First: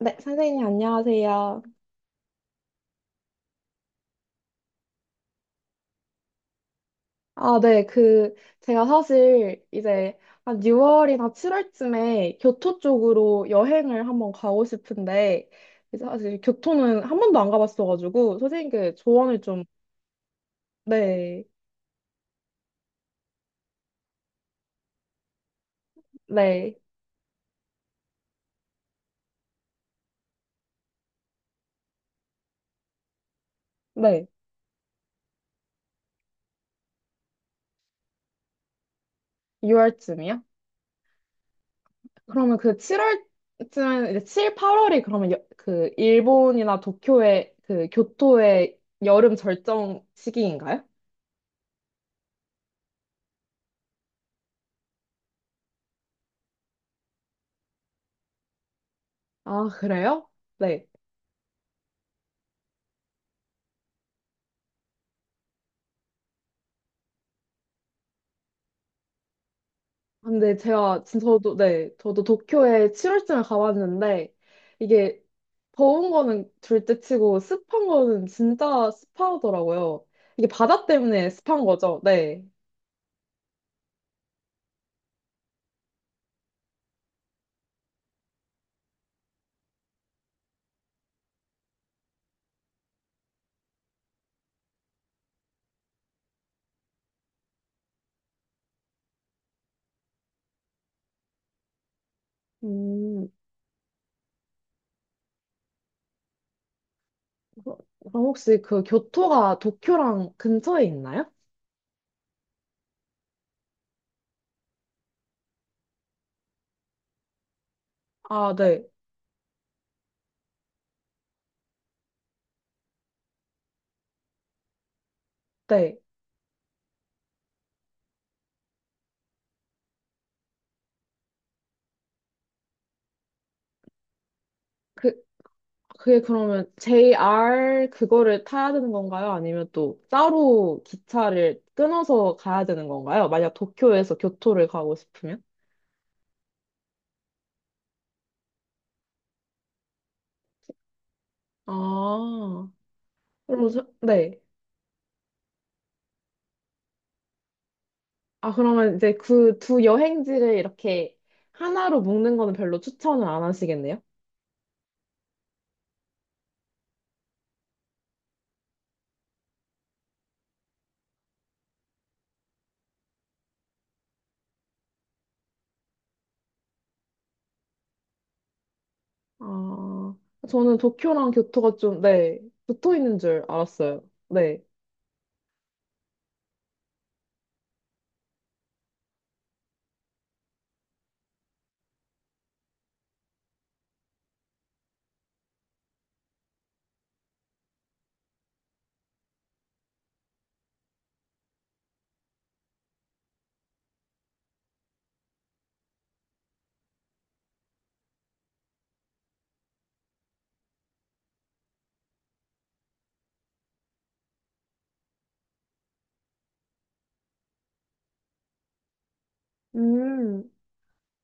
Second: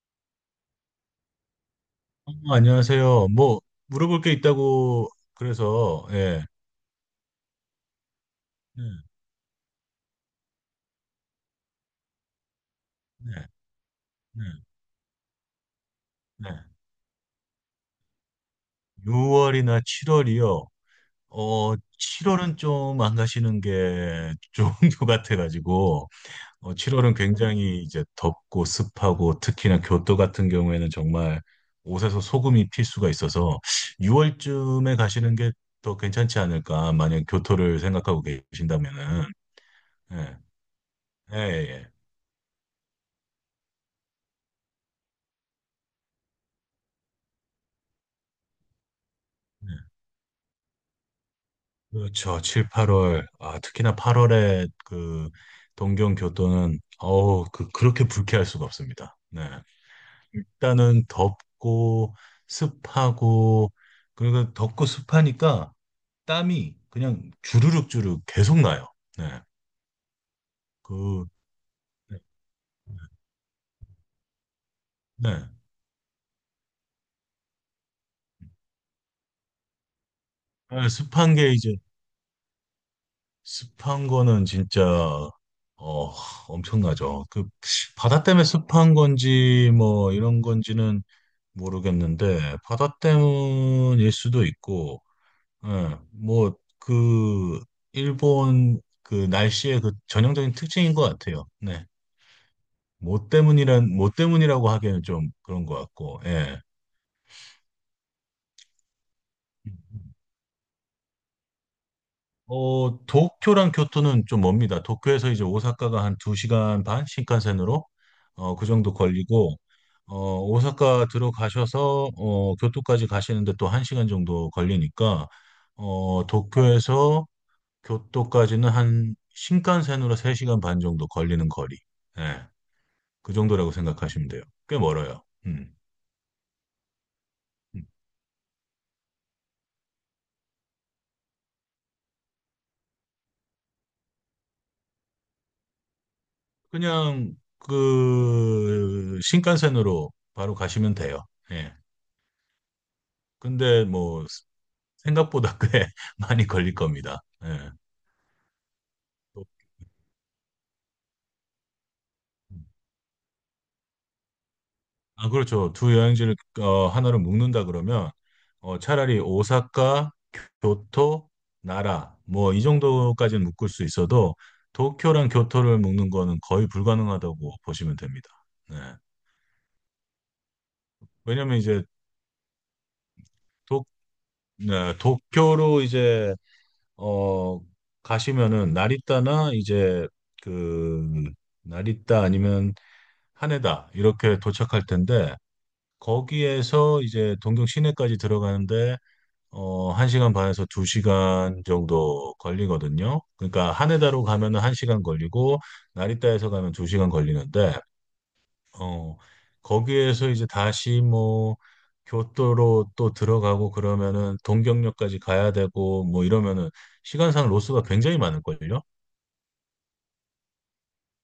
네, 선생님, 안녕하세요. 안녕하세요. 뭐 물어볼 게 있다고 그래서 예. 아, 네, 제가 네, 사실 이제 한 6월이나 7월쯤에 교토 네, 쪽으로 여행을 한번 네, 가고 싶은데, 이제 사실 네. 교토는 한 번도 안 가봤어가지고, 선생님께 조언을 좀, 6월이나 7월이요. 네, 7월은 좀 안 가시는 게 좋은 것 같아가지고. 네, 7월은 굉장히 이제 덥고 습하고 특히나 교토 같은 경우에는 정말 옷에서 소금이 필 수가 있어서 네, 6월쯤에 가시는 게 더 괜찮지 않을까, 만약 교토를 생각하고 계신다면은? 예, 6월쯤이요? 예, 예. 그러면 그 7월쯤, 이제 7, 8월이 그러면 그 일본이나 도쿄의 그 교토의 여름 예. 절정 시기인가요? 그렇죠. 7, 8월. 아, 특히나 8월에 그 동경 교토는 어우, 그렇게 불쾌할 수가 없습니다. 네. 아, 그래요? 네. 일단은 덥고 습하고 그리고 덥고 습하니까 땀이 그냥 주르륵 주르륵 계속 나요. 네. 아, 근데 제가 그 저도 네 네. 저도 도쿄에 7월쯤에 가봤는데 이게 네. 더운 거는 둘째치고 습한 거는 진짜 습하더라고요. 이게 바다 아, 때문에 습한 게 습한 이제 거죠. 네. 습한 거는 진짜 어, 엄청나죠. 그 바다 때문에 습한 건지 뭐 이런 건지는 모르겠는데 바다 때문일 수도 있고, 예, 뭐그 일본 그 날씨의 그 전형적인 특징인 것 같아요. 네, 음, 뭐 때문이란 뭐 때문이라고 하기에는 좀 그런 것 같고, 예. 그럼 혹시 그 교토가 도쿄랑 근처에 있나요? 도쿄랑 교토는 좀 멉니다. 도쿄에서 이제 오사카가 한 2시간 반 신칸센으로 아, 그 네. 정도 걸리고 오사카 들어가셔서 교토까지 가시는데 또 1시간 정도 걸리니까 네. 도쿄에서 교토까지는 한 신칸센으로 3시간 반 정도 걸리는 거리. 예. 그 정도라고 생각하시면 돼요. 꽤 그 멀어요. 음. 그게 그러면 음. JR 그거를 타야 되는 건가요? 아니면 또 따로 기차를 끊어서 가야 되는 건가요? 만약 도쿄에서 교토를 가고 싶으면? 그냥 그 신칸센으로 바로 가시면 돼요. 예. 아. 로즈, 근데 뭐 네. 생각보다 꽤 많이 걸릴 겁니다. 예. 아, 그러면 이제 그 두 여행지를 이렇게 하나로 묶는 거는 별로 추천을 안 하시겠네요? 아, 그렇죠. 두 여행지를 하나로 묶는다 그러면 차라리 오사카, 교토, 나라 뭐 이 정도까지는 묶을 수 있어도 도쿄랑 교토를 묶는 거는 거의 불가능하다고 보시면 됩니다. 네. 아, 저는 도쿄랑 왜냐면 교토가 이제 좀, 네, 붙어 있는 줄 도, 알았어요. 네. 네, 도쿄로 이제 어, 가시면은 나리타나 이제 그 나리타 아니면 하네다 이렇게 도착할 텐데 거기에서 이제 동경 시내까지 들어가는데 1시간 반에서 2시간 정도 걸리거든요. 그러니까 하네다로 가면은 1시간 걸리고 나리타에서 가면 2시간 걸리는데 어, 거기에서 이제 다시 뭐 교토로 또 들어가고 그러면은 동경역까지 가야 되고 뭐 이러면은 시간상 로스가 굉장히 많을걸요. 음.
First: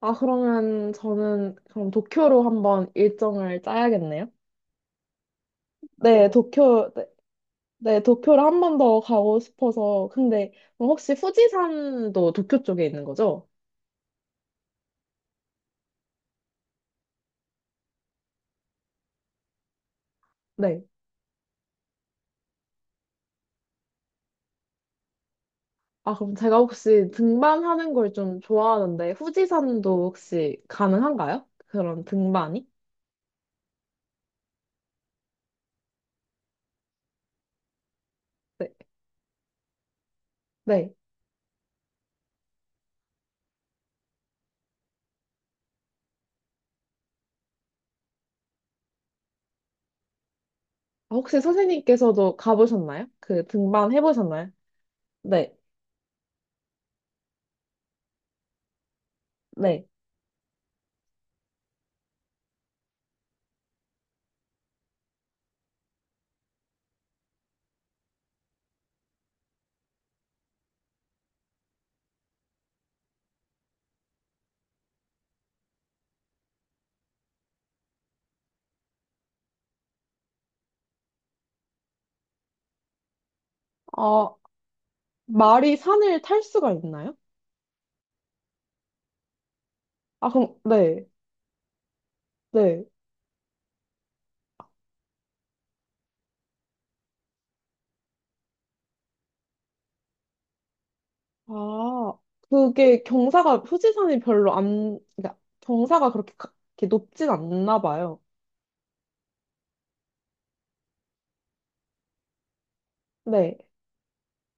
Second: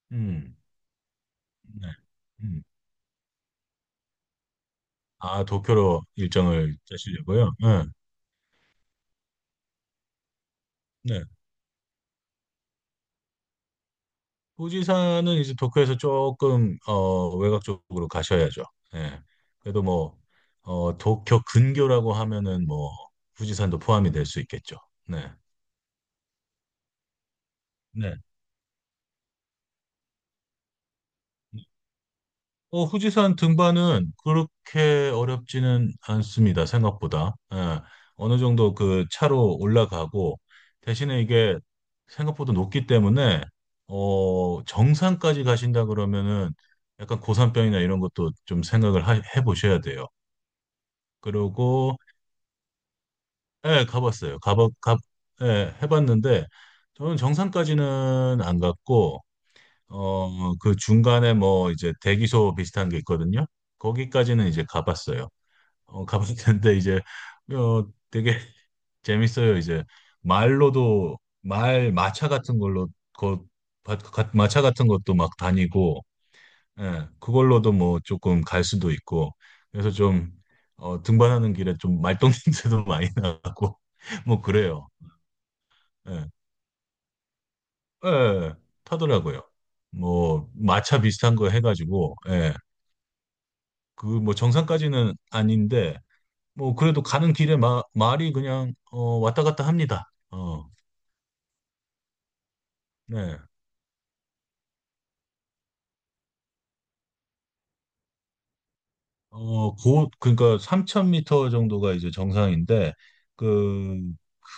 아, 음. 그러면 저는 네. 그럼 도쿄로 음. 한번 일정을 짜야겠네요? 아, 도쿄로 네, 일정을 도쿄, 네, 짜시려고요? 네. 네, 도쿄를 한번 더 가고 싶어서. 근데 그럼 혹시 네. 후지산도 도쿄 쪽에 있는 거죠? 부지사는 이제 도쿄에서 조금 외곽 쪽으로 가셔야죠. 예. 그래도 뭐 네. 도쿄 근교라고 하면은 뭐 후지산도 포함이 될 수 있겠죠. 네. 아, 그럼 제가 혹시 등반하는 걸 네. 좀 좋아하는데, 후지산도 혹시 가능한가요? 그런 등반이? 후지산 등반은 그렇게 어렵지는 않습니다. 생각보다. 예. 어느 네. 정도 그 차로 올라가고 네. 대신에 이게 생각보다 높기 때문에 정상까지 가신다 그러면은 약간 고산병이나 이런 것도 좀 생각을 해보셔야 돼요. 아, 혹시 그러고 선생님께서도 가보셨나요? 그 예, 등반 가봤어요. 해보셨나요? 가봐 가 네. 예, 해봤는데 저는 정상까지는 안 갔고 네. 그 중간에 뭐 이제 대기소 비슷한 게 있거든요. 거기까지는 이제 가봤어요. 가봤는데 이제 되게 재밌어요. 이제 말로도 말 마차 같은 걸로 그 마차 같은 것도 막 다니고 예, 그걸로도 뭐 조금 갈 수도 있고, 그래서 좀, 등반하는 길에 좀 말똥 냄새도 많이 나고, 아, 뭐 그래요. 말이 산을 예, 탈 수가 있나요? 예, 타더라고요. 아, 뭐, 그럼, 마차 네. 비슷한 거 해가지고, 예, 네. 그 뭐 정상까지는 아닌데, 뭐 그래도 가는 길에 말이 그냥, 왔다 갔다 합니다. 아, 그게 네. 경사가, 후지산이 별로 안, 그러니까 경사가 그렇게, 이렇게 높진 않나 봐요. 그러니까 3,000m 정도가 이제 정상인데, 네. 그,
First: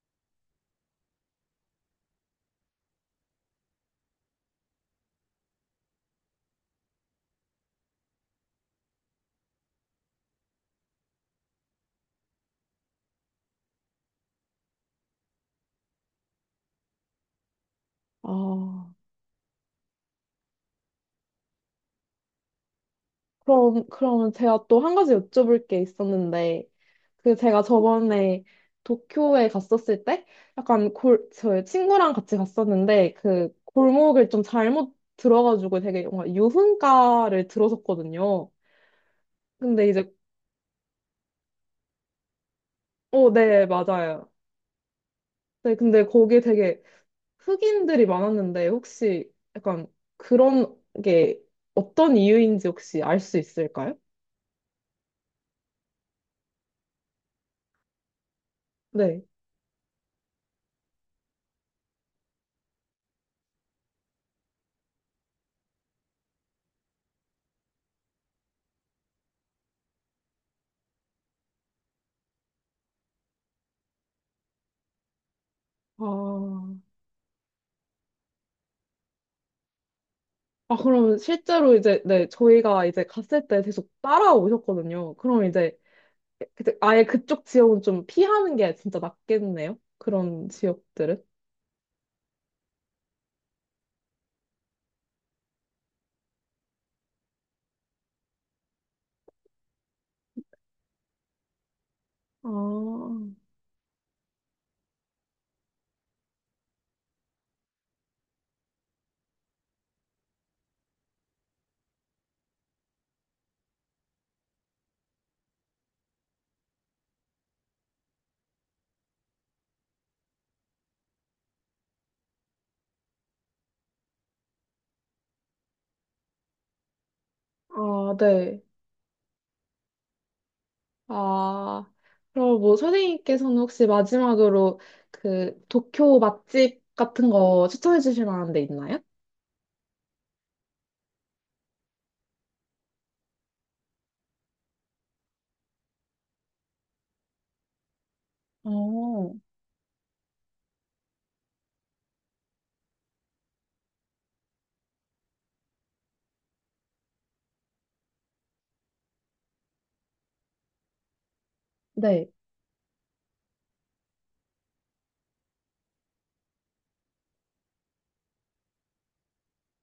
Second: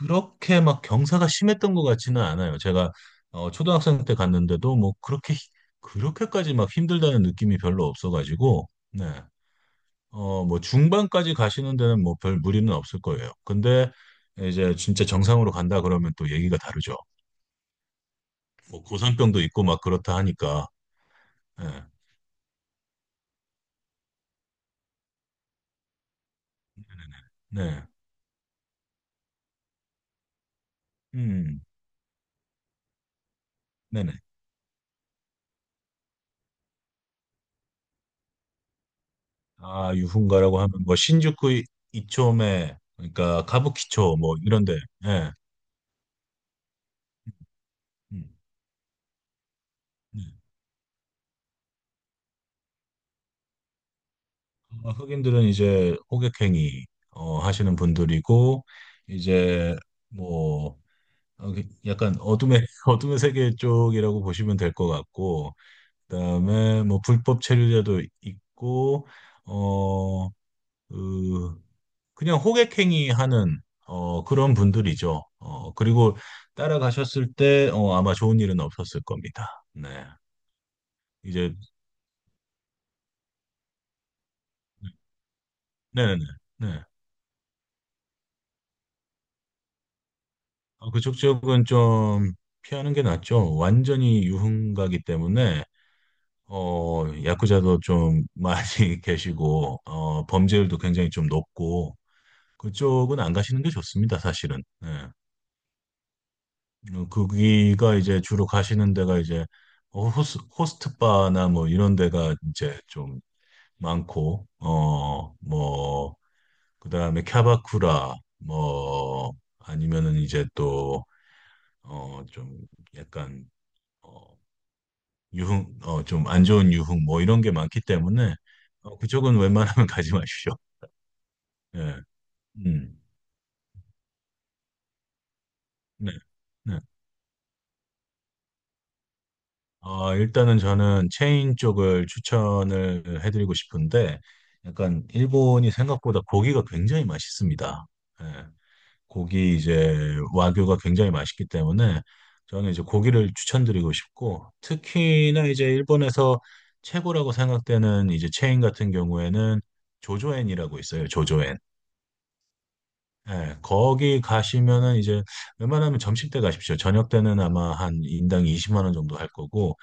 그렇게 막 경사가 심했던 것 같지는 않아요. 제가, 초등학생 때 갔는데도 뭐 그렇게, 그렇게까지 막 힘들다는 느낌이 별로 없어가지고, 네. 뭐 중반까지 가시는 데는 뭐 별 무리는 없을 거예요. 근데 이제 진짜 정상으로 간다 그러면 또 얘기가 다르죠. 뭐 아, 고산병도 있고 막 그렇다 하니까, 예. 네. 그럼, 그러면 제가 또 한 가지 여쭤볼 게 있었는데, 그 제가 네. 네. 네. 저번에 도쿄에 갔었을 때 약간 음, 저희 친구랑 같이 갔었는데 그 네네. 골목을 좀 잘못 들어가지고 되게 뭔가 유흥가를 들어섰거든요. 근데 아, 이제 유흥가라고 하면 뭐 신주쿠 이초메, 그러니까 네, 가부키초 맞아요. 뭐 이런데. 예. 네, 근데 거기에 되게 흑인들이 음, 많았는데 혹시 약간 네. 그런 게 어떤 이유인지 혹시 알 수 있을까요? 흑인들은 이제 호객행위 하시는 분들이고 네. 이제 뭐 그 약간 어둠의 어둠의 세계 쪽이라고 보시면 될 것 같고 그다음에 뭐 불법 체류자도 있고 어그 그냥 호객행위 하는 그런 분들이죠. 그리고 아, 따라가셨을 때 아마 좋은 일은 없었을 겁니다. 네. 아, 그럼 이제 실제로 이제, 네, 저희가 이제 갔을 때 계속 따라오셨거든요. 그럼 이제 네네네. 네. 아예 그쪽 지역은 좀 피하는 게 진짜 낫겠네요. 그런 그쪽 지역들은. 지역은 좀 피하는 게 낫죠. 완전히 유흥가기 때문에 야쿠자도 좀 많이 계시고 범죄율도 굉장히 좀 높고 아, 그쪽은 안 가시는 게 좋습니다, 사실은. 네. 거기가 이제 주로 가시는 데가 이제 호스트 바나 뭐 이런 데가 이제 좀 많고, 뭐, 그 다음에 캬바쿠라, 뭐, 아니면은 이제 또, 좀 약간, 어, 좀 안 좋은 유흥 뭐 이런 게 많기 아, 때문에, 네. 그쪽은 웬만하면 가지 마십시오. 아, 예, 그럼 뭐 음, 선생님께서는 혹시 마지막으로 그 네, 도쿄 네. 맛집 같은 거 추천해 주실 만한 데 있나요? 일단은 저는 체인 쪽을 추천을 해드리고 싶은데, 약간 일본이 생각보다 고기가 굉장히 맛있습니다. 예, 어, 고기 이제 와규가 굉장히 맛있기 때문에 저는 이제 고기를 추천드리고 싶고, 특히나 이제 일본에서 최고라고 생각되는 이제 체인 같은 경우에는 조조엔이라고 있어요. 조조엔. 네. 예, 거기 가시면은 이제 웬만하면 점심 때 가십시오. 저녁 때는 아마 한 인당 20만 원 정도 할 거고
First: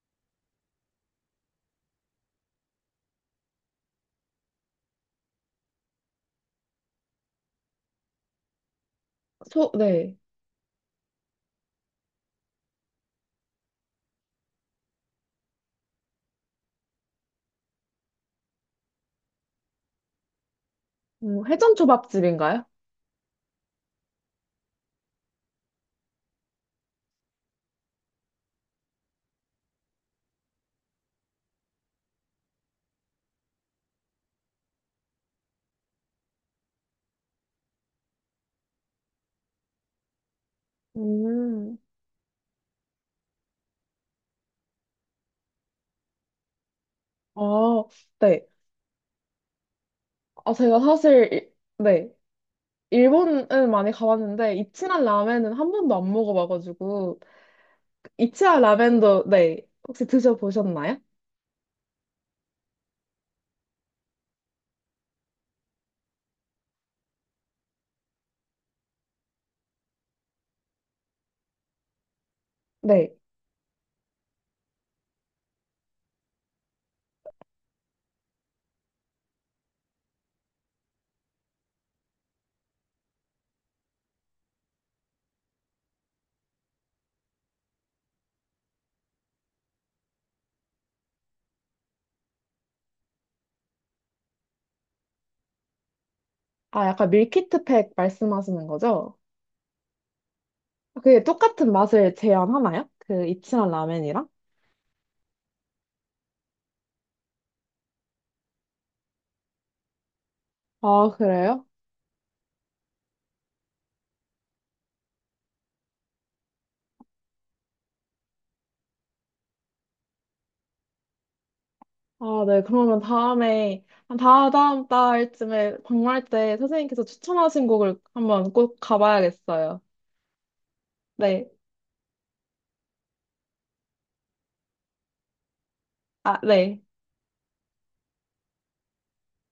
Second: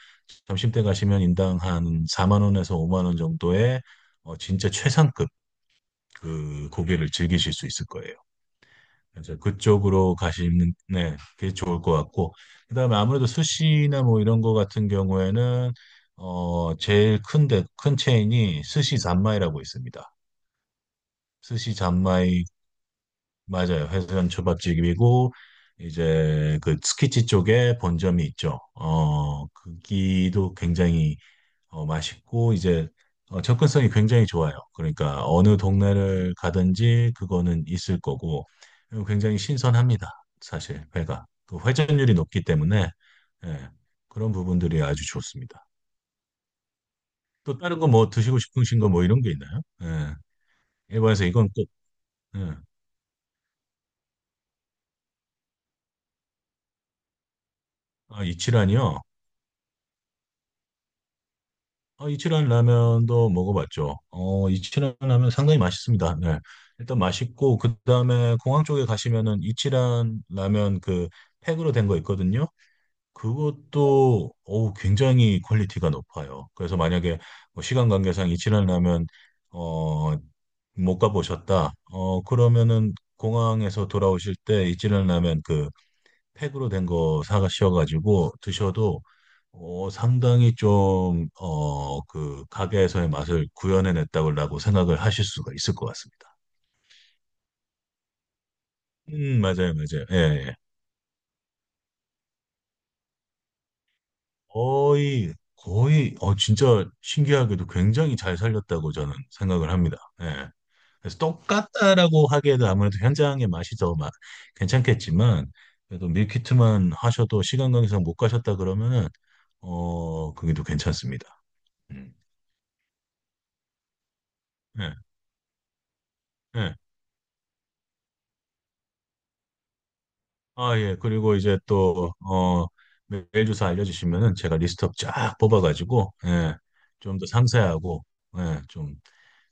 점심 때 가시면 인당 한 4만 원에서 5만 원 정도의 진짜 최상급 그 고기를 즐기실 수 있을 거예요. 그래서 네. 그쪽으로 가시는, 네, 그게 좋을 것 같고 그다음에 아무래도 스시나 뭐 이런 거 같은 경우에는 제일 큰데 큰 체인이 스시 잔마이라고 있습니다. 스시 회전 초밥집인가요? 맞아요. 회전 초밥집이고 이제 그 스키치 쪽에 본점이 있죠. 거기도 굉장히 맛있고 이제 접근성이 굉장히 좋아요. 그러니까 어느 동네를 가든지 그거는 있을 거고 그리고 굉장히 신선합니다. 사실 회가 그 음. 회전율이 높기 때문에. 예, 그런 부분들이 아주 좋습니다. 또 다른 아, 거 뭐 드시고 네. 싶으신 거 뭐 이런 게 있나요? 예, 아, 제가 일본에서 사실, 이건 꼭. 네. 예, 일본은 많이 가봤는데, 이치란 라멘은 한 번도 안 먹어봐가지고, 아, 이치아 이치란이요. 라벤더, 네. 혹시 드셔보셨나요? 이치란 라면도 먹어봤죠. 이치란 라면 상당히 맛있습니다. 네. 일단 맛있고, 그 다음에 공항 쪽에 가시면은 이치란 라면 그 팩으로 된 거 있거든요. 네. 그것도, 어우, 굉장히 퀄리티가 높아요. 그래서 만약에 뭐 시간 관계상 이치란 라면, 어, 못 가보셨다. 그러면은 공항에서 돌아오실 때 이치란 라면 그 팩으로 된 거 사가셔가지고 드셔도 상당히 좀, 그 가게에서의 맛을 구현해냈다고 생각을 하실 수가 있을 것 같습니다. 아, 약간 밀키트팩 말씀하시는 거죠? 맞아요, 맞아요. 예, 예. 아, 그게 똑같은 맛을 제한하나요? 그 이치아 라멘이랑? 거의, 거의, 진짜 신기하게도 굉장히 잘 살렸다고 저는 생각을 합니다. 예. 아, 그래서 그래요? 똑같다라고 하기에도 아무래도 현장의 맛이 더 괜찮겠지만, 그래도 밀키트만 하셔도 시간 관계상 못 가셨다 그러면은, 그게 또 괜찮습니다. 음, 아, 네. 그러면 다음에, 한 다다음 예, 달쯤에 방문할 때 예. 선생님께서 추천하신 곡을 한번 꼭 가봐야겠어요. 아, 예. 그리고 네. 이제 또, 메일 주소 알려주시면은 제가 리스트업 쫙 뽑아가지고, 아, 예. 네. 좀 더 상세하고, 예.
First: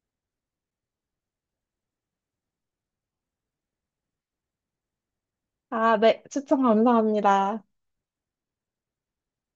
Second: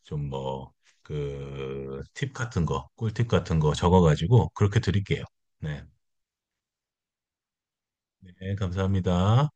좀 뭐, 그, 팁 같은 거, 꿀팁 같은 거 적어가지고, 그렇게 드릴게요. 네. 아, 네. 추천 감사합니다. 네. 감사합니다.